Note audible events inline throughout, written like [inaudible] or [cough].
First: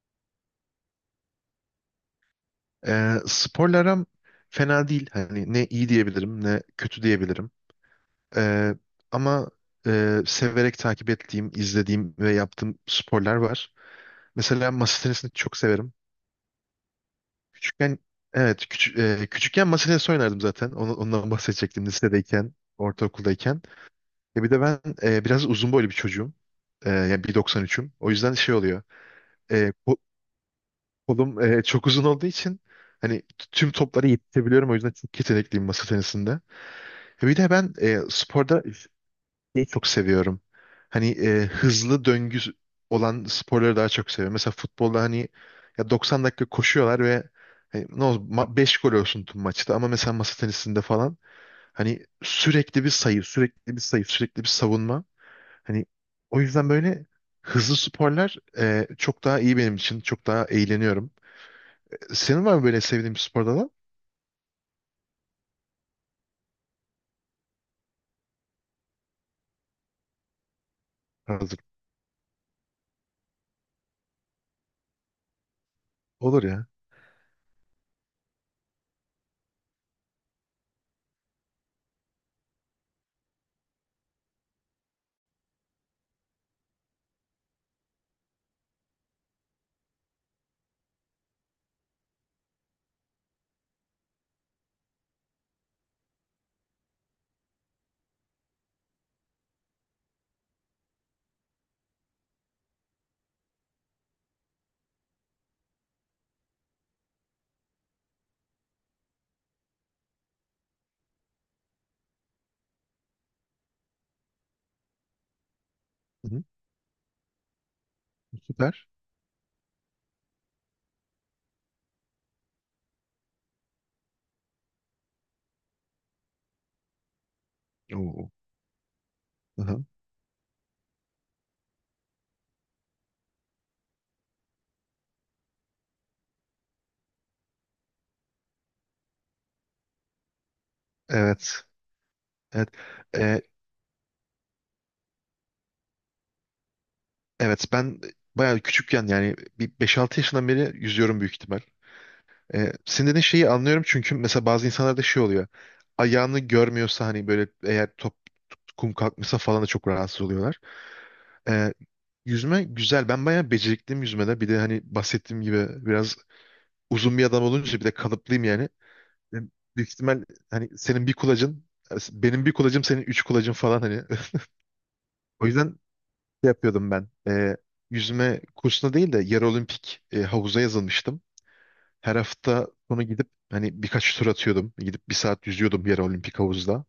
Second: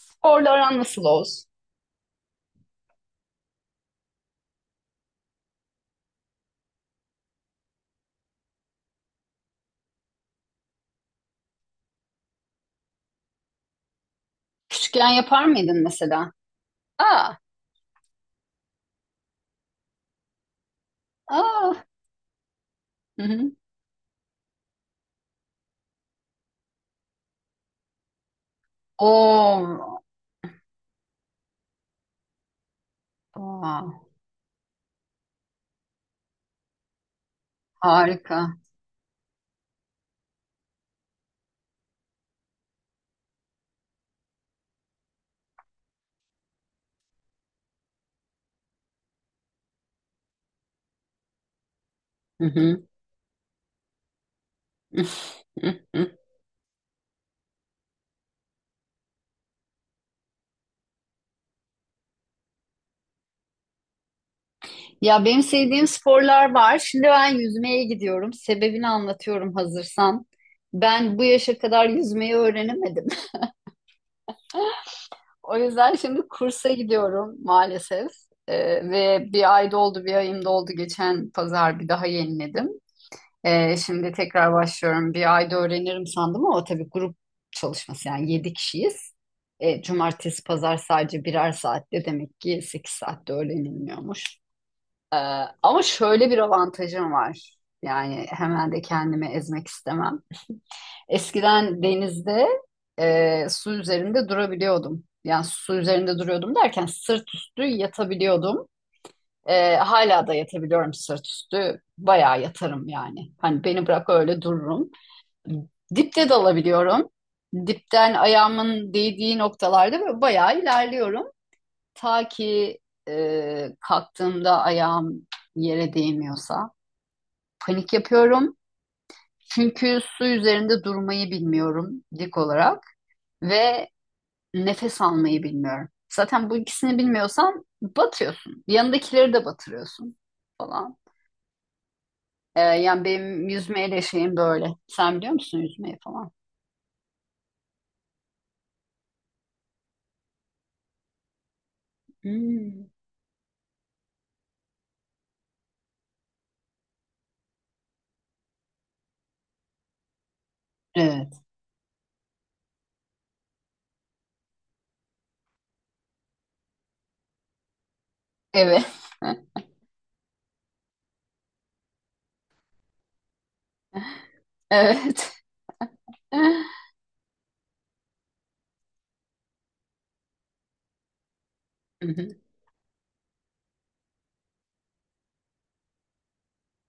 Sporla aran nasıl Oğuz? Sporla aram fena değil. Hani ne iyi diyebilirim ne kötü diyebilirim. Ee, Ama severek takip ettiğim, izlediğim ve yaptığım sporlar var. Mesela masa Küçükken tenisini yapar çok mıydın severim. mesela? Aa, Küçükken, evet, küçükken masa tenisi oynardım zaten. Ondan [laughs] aa. bahsedecektim, lisedeyken, Hı hı. ortaokuldayken. Ya bir de ben biraz uzun boylu bir çocuğum. Yani 1,93'üm. O yüzden şey oluyor. E, ko- Oo, Kolum çok uzun olduğu için hani tüm aa, toplara yetişebiliyorum. O yüzden çok yetenekliyim masa tenisinde. Bir de ben harika. sporda şeyi çok seviyorum. Hani hızlı döngü olan sporları daha çok seviyorum. Mesela futbolda hani ya 90 dakika koşuyorlar ve hani ne olsun 5 gol olsun tüm maçta, ama mesela masa tenisinde falan hani Hı hı. sürekli bir sayı, sürekli bir sayı, sürekli bir savunma. Hani [laughs] o yüzden böyle hızlı sporlar çok daha iyi benim için. Çok daha eğleniyorum. Senin var mı böyle sevdiğin bir spor dalı? Ya benim sevdiğim sporlar var. Şimdi ben yüzmeye gidiyorum. Sebebini anlatıyorum hazırsan. Ben bu yaşa Hazır. kadar yüzmeyi öğrenemedim. [laughs] O yüzden şimdi Olur ya. kursa gidiyorum maalesef. Ve bir ay doldu, bir ayım doldu. Geçen pazar bir daha yeniledim. Şimdi tekrar başlıyorum. Bir ayda öğrenirim sandım ama o tabii grup çalışması yani 7 kişiyiz. Cumartesi, pazar sadece birer saatte demek ki 8 saatte öğrenilmiyormuş. Ama şöyle bir avantajım var. Yani hemen de kendimi ezmek istemem. Eskiden denizde su üzerinde durabiliyordum. Yani su üzerinde duruyordum derken sırt üstü yatabiliyordum. Hala da yatabiliyorum sırt üstü. Bayağı yatarım yani. Hani beni bırak öyle dururum. Dipte Hı hı. dalabiliyorum. Dipten Süper. ayağımın değdiği noktalarda böyle bayağı ilerliyorum. Ta ki kalktığımda ayağım yere değmiyorsa. Panik Oo. yapıyorum. Hı hı. Çünkü su üzerinde durmayı bilmiyorum dik olarak ve nefes almayı bilmiyorum. Zaten bu ikisini bilmiyorsan batıyorsun. Yanındakileri de batırıyorsun falan. Evet. E, Evet. yani Ee, benim yüzmeyle şeyim böyle. Sen biliyor musun yüzmeyi falan? evet, ben bayağı küçükken, yani bir 5-6 yaşından beri yüzüyorum büyük ihtimal. Hmm. Senin dediğin şeyi anlıyorum çünkü mesela bazı insanlarda şey oluyor. Ayağını görmüyorsa hani böyle, eğer top kum kalkmışsa falan da çok rahatsız oluyorlar. Evet. Ee, Yüzme güzel. Ben bayağı becerikliyim yüzmede. Bir de hani bahsettiğim gibi biraz uzun bir adam olunca bir de kalıplıyım yani. Evet. [laughs] Benim Büyük ihtimal hani senin bir kulacın, benim bir kulacım, senin üç kulacın falan hani. [laughs] Evet. O yüzden şey [laughs] yapıyordum ben. Yüzme kursuna değil de yarı olimpik havuza yazılmıştım. Hı Her hı. hafta sonu gidip hani birkaç tur atıyordum. Gidip bir saat yüzüyordum yarı olimpik havuzda.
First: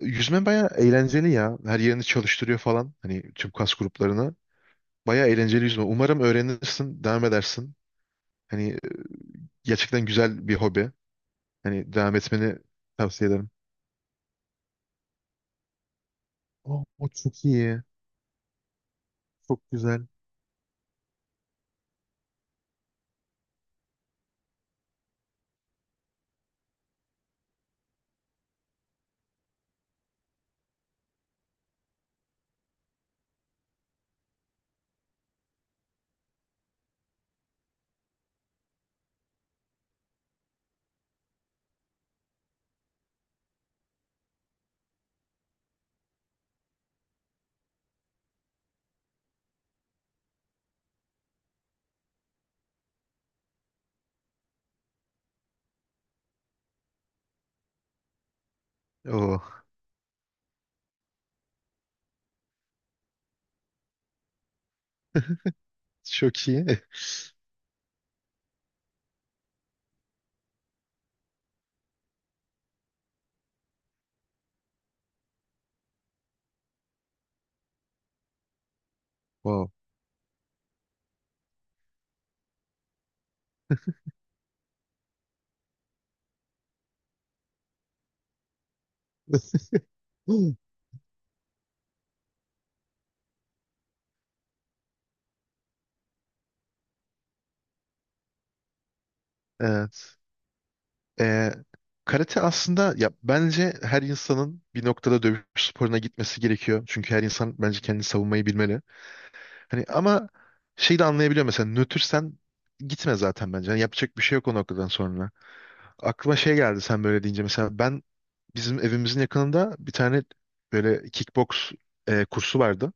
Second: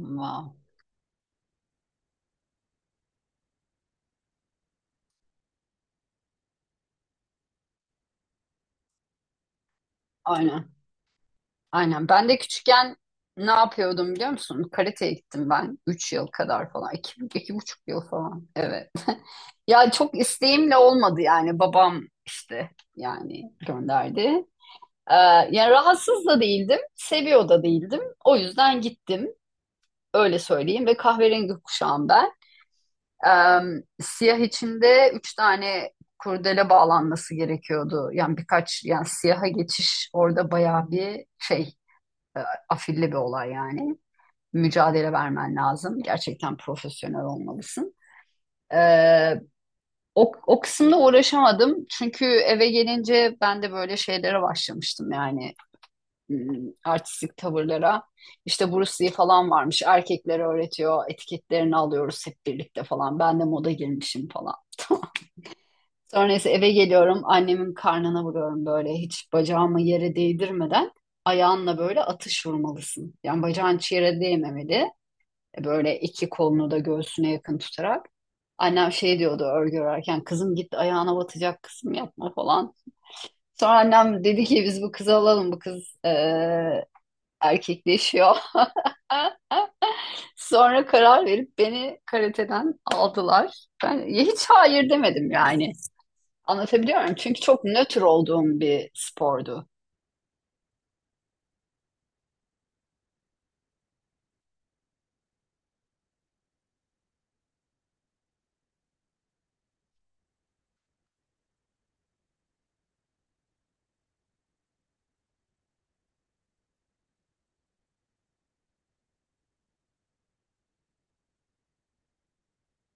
Yüzme bayağı eğlenceli ya. Her yerini çalıştırıyor falan. Hani tüm kas gruplarını. Bayağı eğlenceli yüzme. Umarım öğrenirsin, devam edersin. Hani gerçekten güzel bir Aynen. hobi. Hani Aynen. devam Ben de etmeni küçükken tavsiye ne ederim. yapıyordum biliyor musun? Karateye gittim ben. 3 yıl kadar Aa, falan. o İki, çok iki iyi. buçuk yıl falan. Evet. Çok Ya güzel. çok isteğimle olmadı yani. Babam işte yani gönderdi. Ee, yani rahatsız da değildim. Seviyor da değildim. O yüzden gittim. Öyle söyleyeyim. Ve kahverengi kuşağım ben. Siyah içinde üç tane kurdele bağlanması gerekiyordu. Yani birkaç yani siyaha geçiş orada bayağı bir şey e, afilli bir olay yani. Mücadele vermen lazım. Gerçekten profesyonel olmalısın. Ee, o kısımda uğraşamadım. Çünkü eve gelince ben de böyle şeylere başlamıştım yani hmm, artistik tavırlara. İşte Bruce Lee Oo, falan varmış. Erkeklere öğretiyor. Etiketlerini alıyoruz hep birlikte falan. Ben de moda girmişim falan. [laughs] Sonra çok neyse iyi. eve [laughs] geliyorum annemin karnına vuruyorum böyle hiç bacağımı yere değdirmeden ayağınla böyle atış vurmalısın. Yani bacağın hiç yere değmemeli. Böyle iki kolunu da göğsüne yakın tutarak. Annem şey diyordu Wow. örgü örerken kızım git ayağına batacak kızım yapma falan. Sonra annem dedi ki biz bu kızı alalım bu kız erkekleşiyor. [laughs] [laughs] Sonra karar verip beni karateden aldılar. Ben hiç hayır demedim yani. Anlatabiliyor muyum? Çünkü çok nötr olduğum bir spordu. Evet. Ee, Karate aslında, ya bence her insanın bir noktada dövüş sporuna gitmesi gerekiyor. Çünkü her insan bence kendini savunmayı bilmeli. Hani ama şey de anlayabiliyor, mesela nötrsen gitme zaten bence. Yani yapacak bir şey yok o noktadan sonra. Aklıma şey geldi sen böyle deyince. Mesela ben bizim evimizin yakınında bir tane böyle kickbox kursu vardı.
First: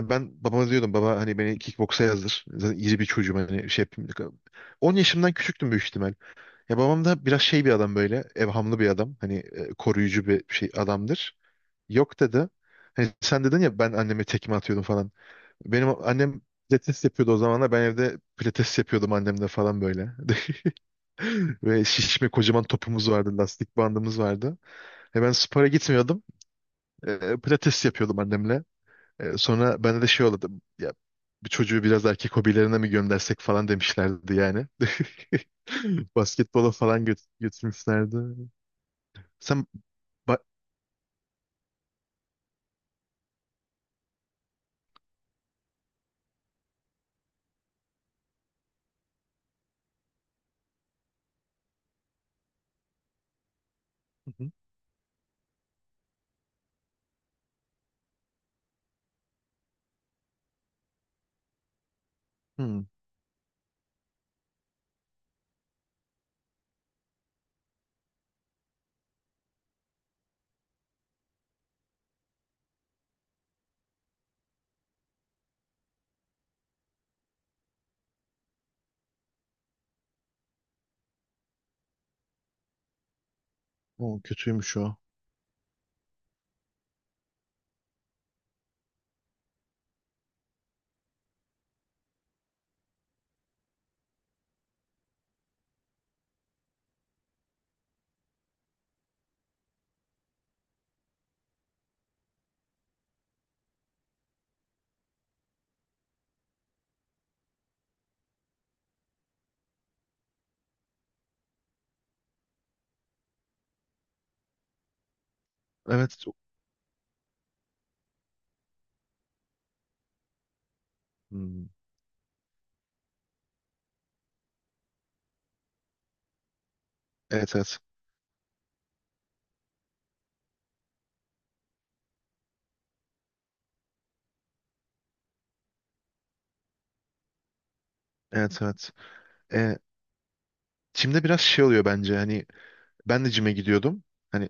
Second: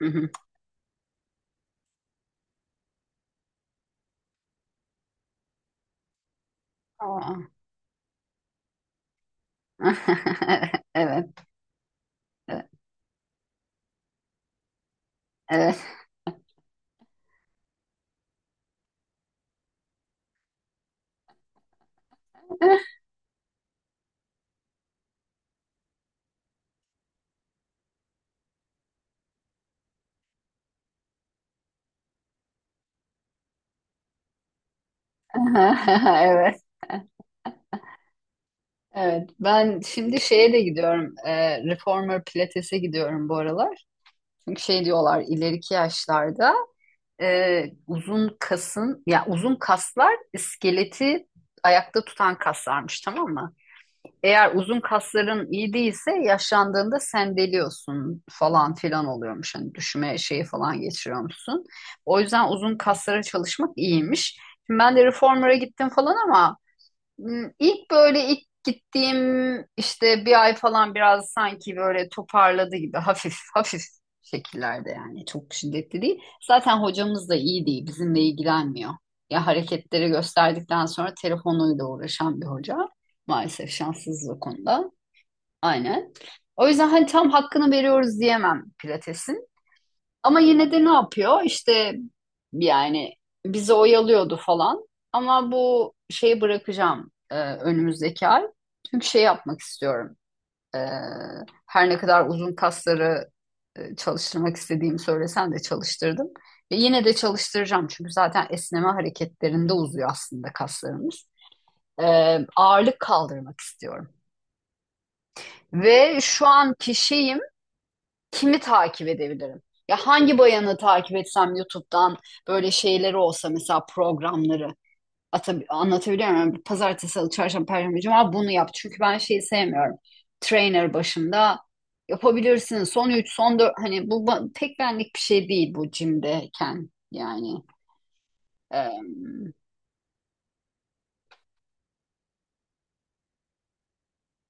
Hı hı. ben babama diyordum, baba hani beni kickboksa yazdır. Zaten iri bir çocuğum, hani şey yapayım. 10 yaşımdan küçüktüm büyük ihtimal. Ya babam da biraz Aa. şey bir adam, böyle evhamlı bir adam. Hani koruyucu bir şey [laughs] Evet, adamdır. Yok dedi. evet. Hani sen dedin ya, ben anneme tekme atıyordum falan. Benim annem pilates yapıyordu o zamanlar. Ben evde pilates yapıyordum annemle falan böyle. [laughs] Ve şişme kocaman [laughs] topumuz vardı. Lastik bandımız vardı. Ben spora gitmiyordum. Pilates yapıyordum annemle. Sonra bende de şey oldu. Ya bir çocuğu biraz erkek hobilerine mi göndersek falan demişlerdi yani. [laughs] Evet, Basketbola falan götürmüşlerdi. evet. Sen Ben şimdi ba- şeye de gidiyorum. Reformer Pilates'e gidiyorum bu aralar. Çünkü şey diyorlar ileriki yaşlarda uzun kasın, ya uzun kaslar iskeleti ayakta tutan kaslarmış, tamam mı? Hı Eğer hı. uzun kasların iyi değilse yaşlandığında sendeliyorsun falan filan oluyormuş. Hani düşme şeyi falan geçiriyormuşsun. O yüzden uzun Hmm, kaslara çalışmak iyiymiş. Şimdi ben de reformer'a gittim falan ama İlk böyle ilk gittiğim işte bir ay falan biraz sanki böyle toparladı gibi hafif [laughs] hafif şekillerde yani çok şiddetli değil. Zaten hocamız da iyi değil bizimle ilgilenmiyor. Ya hareketleri gösterdikten sonra telefonuyla uğraşan bir hoca. Maalesef O şanssızız o kötüymüş konuda. o. Aynen. O yüzden hani tam hakkını veriyoruz diyemem Pilates'in. Ama yine de ne yapıyor? İşte yani bizi oyalıyordu falan. Ama bu şeyi bırakacağım önümüzdeki ay. Çünkü şey yapmak istiyorum. E, Her ne kadar uzun kasları çalıştırmak istediğimi söylesen de çalıştırdım. Ve yine de çalıştıracağım. Çünkü zaten esneme hareketlerinde uzuyor aslında kaslarımız. E, Ağırlık kaldırmak istiyorum. Ve Evet. şu an kişiyim. Kimi takip edebilirim? Ya hangi bayanı takip etsem Hmm, YouTube'dan böyle şeyleri olsa mesela programları anlatabiliyor muyum? Pazartesi, salı, evet, çarşamba, evet. perşembe, cuma bunu yap. Çünkü ben şeyi sevmiyorum. Trainer başında yapabilirsin. Son 3 son 4 hani bu pek benlik bir şey değil bu jimdeyken yani. Evet, evet. Em, Ee, Çim'de biraz şey oluyor bence. Hani ben de cime gidiyordum. Hani,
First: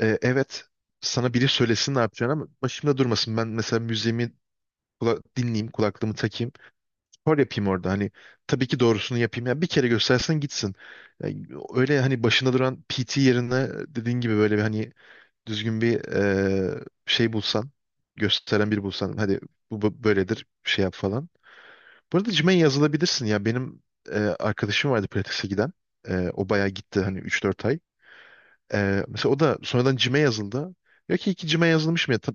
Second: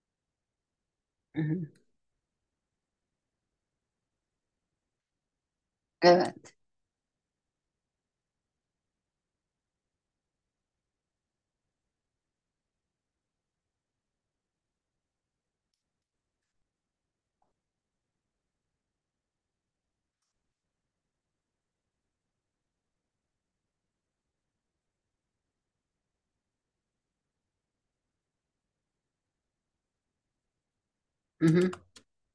Evet, sana hı biri hı. söylesin ne yapacağını ama başımda durmasın. Ben mesela müziğimi dinleyeyim, kulaklığımı takayım. Evet. Spor yapayım orada. Hani tabii ki doğrusunu yapayım. Ya bir kere göstersen gitsin. Ya, öyle hani başında duran PT yerine dediğin gibi böyle bir hani düzgün bir şey bulsan, gösteren biri bulsan. Hadi, bu böyledir, şey yap falan. Bu arada gym'e yazılabilirsin ya. Benim arkadaşım vardı pilatese giden. O bayağı gitti, hani 3-4 ay. Mesela o da sonradan cime yazıldı. Diyor ki Hı iki cime hı. yazılmış mı ya?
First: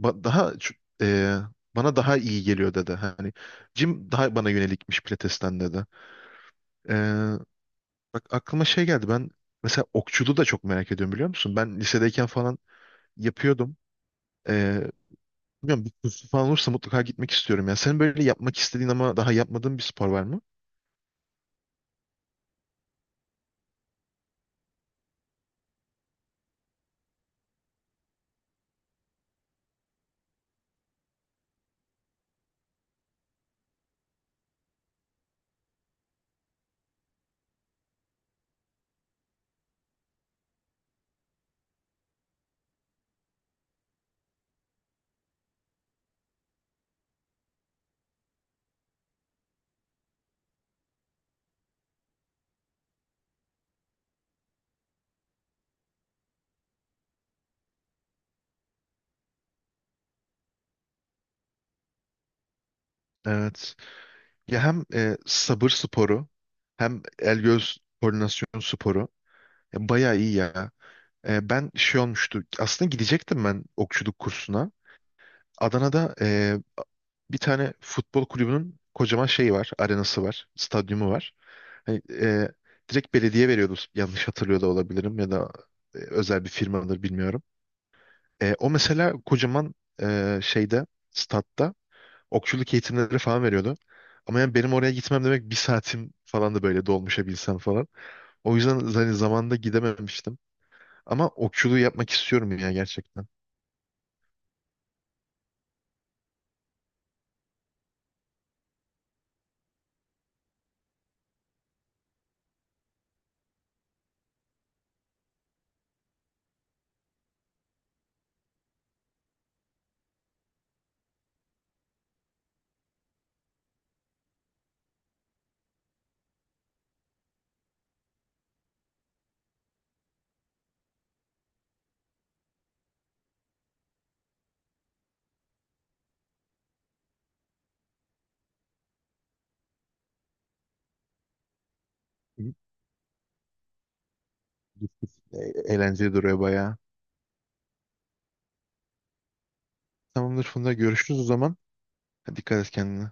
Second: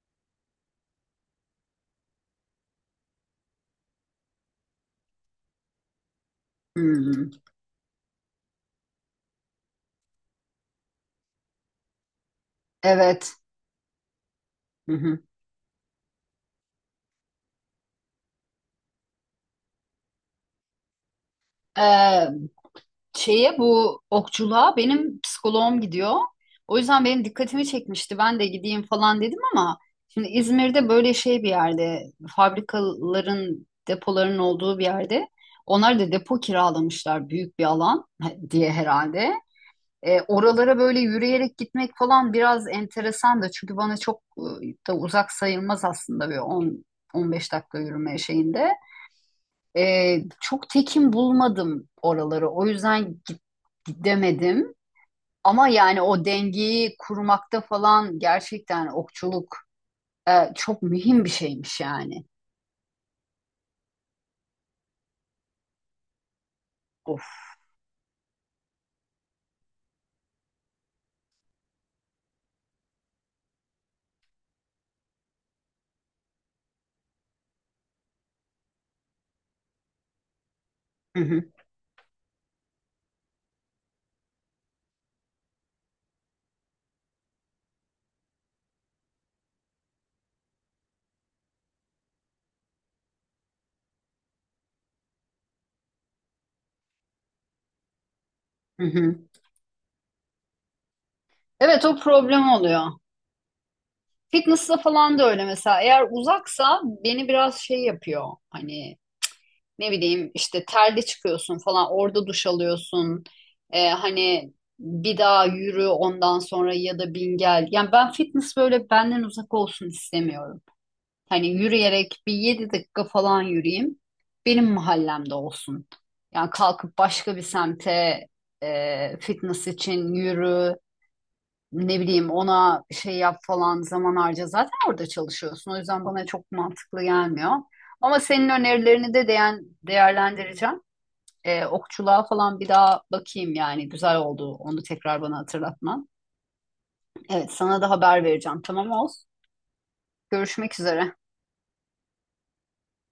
ba- Daha ç- e, Bana daha iyi geliyor dedi. Hani cim daha bana yönelikmiş Pilates'ten dedi. Hı hı. Ee, Bak aklıma şey geldi. Ben mesela okçuluğu da çok merak ediyorum biliyor musun? Ben lisedeyken falan Evet. yapıyordum. Ee, Hı Bilmiyorum, bir kursu falan olursa mutlaka gitmek istiyorum. Yani senin böyle yapmak istediğin ama daha yapmadığın bir spor var mı? hı. Şeye bu okçuluğa benim psikoloğum gidiyor. O yüzden benim dikkatimi çekmişti. Ben de gideyim falan dedim ama şimdi İzmir'de böyle şey bir yerde fabrikaların depoların olduğu bir yerde onlar da depo kiralamışlar büyük bir alan [laughs] diye herhalde. Oralara böyle yürüyerek gitmek falan biraz enteresan da çünkü bana çok da uzak sayılmaz aslında bir 10 15 dakika yürüme şeyinde. Çok tekin bulmadım oraları. O yüzden gidemedim. Ama yani o dengeyi kurmakta falan gerçekten okçuluk çok mühim bir şeymiş yani. Evet. Ya hem sabır sporu, hem Of. el göz koordinasyon sporu. Ya bayağı iyi ya. Ben şey olmuştu. Aslında gidecektim ben okçuluk kursuna. Adana'da bir tane futbol kulübünün kocaman şeyi var. Arenası var. Stadyumu Hı var. hı, Hani, direkt belediye veriyordu. Yanlış hatırlıyor da olabilirim, ya da özel bir firmadır bilmiyorum. O mesela kocaman şeyde, statta, okçuluk eğitimleri falan veriyordu. Ama yani benim oraya gitmem demek bir saatim falan, da böyle dolmuşa binsem falan. O yüzden hı hani hı. zamanında gidememiştim. Ama okçuluğu Evet o yapmak problem istiyorum ya oluyor. gerçekten. Fitness'la falan da öyle mesela. Eğer uzaksa beni biraz şey yapıyor. Hani ne bileyim işte terli çıkıyorsun falan orada duş alıyorsun. Hani bir daha yürü ondan sonra ya da bin gel. Yani ben fitness böyle benden uzak olsun istemiyorum. Hani yürüyerek bir 7 dakika falan yürüyeyim. Benim mahallemde olsun. Yani kalkıp başka bir semte fitness için yürü. Ne bileyim ona şey yap falan zaman harca zaten orada çalışıyorsun. O yüzden bana çok mantıklı gelmiyor. Ama senin önerilerini de değerlendireceğim. Okçuluğa İyi, falan bir daha bakayım yani güzel oldu onu git, git. tekrar bana hatırlatman. Eğlenceli duruyor bayağı. Evet sana da haber vereceğim tamam olsun. Tamamdır Funda, Görüşmek üzere. görüşürüz o zaman. Hadi, dikkat et kendine.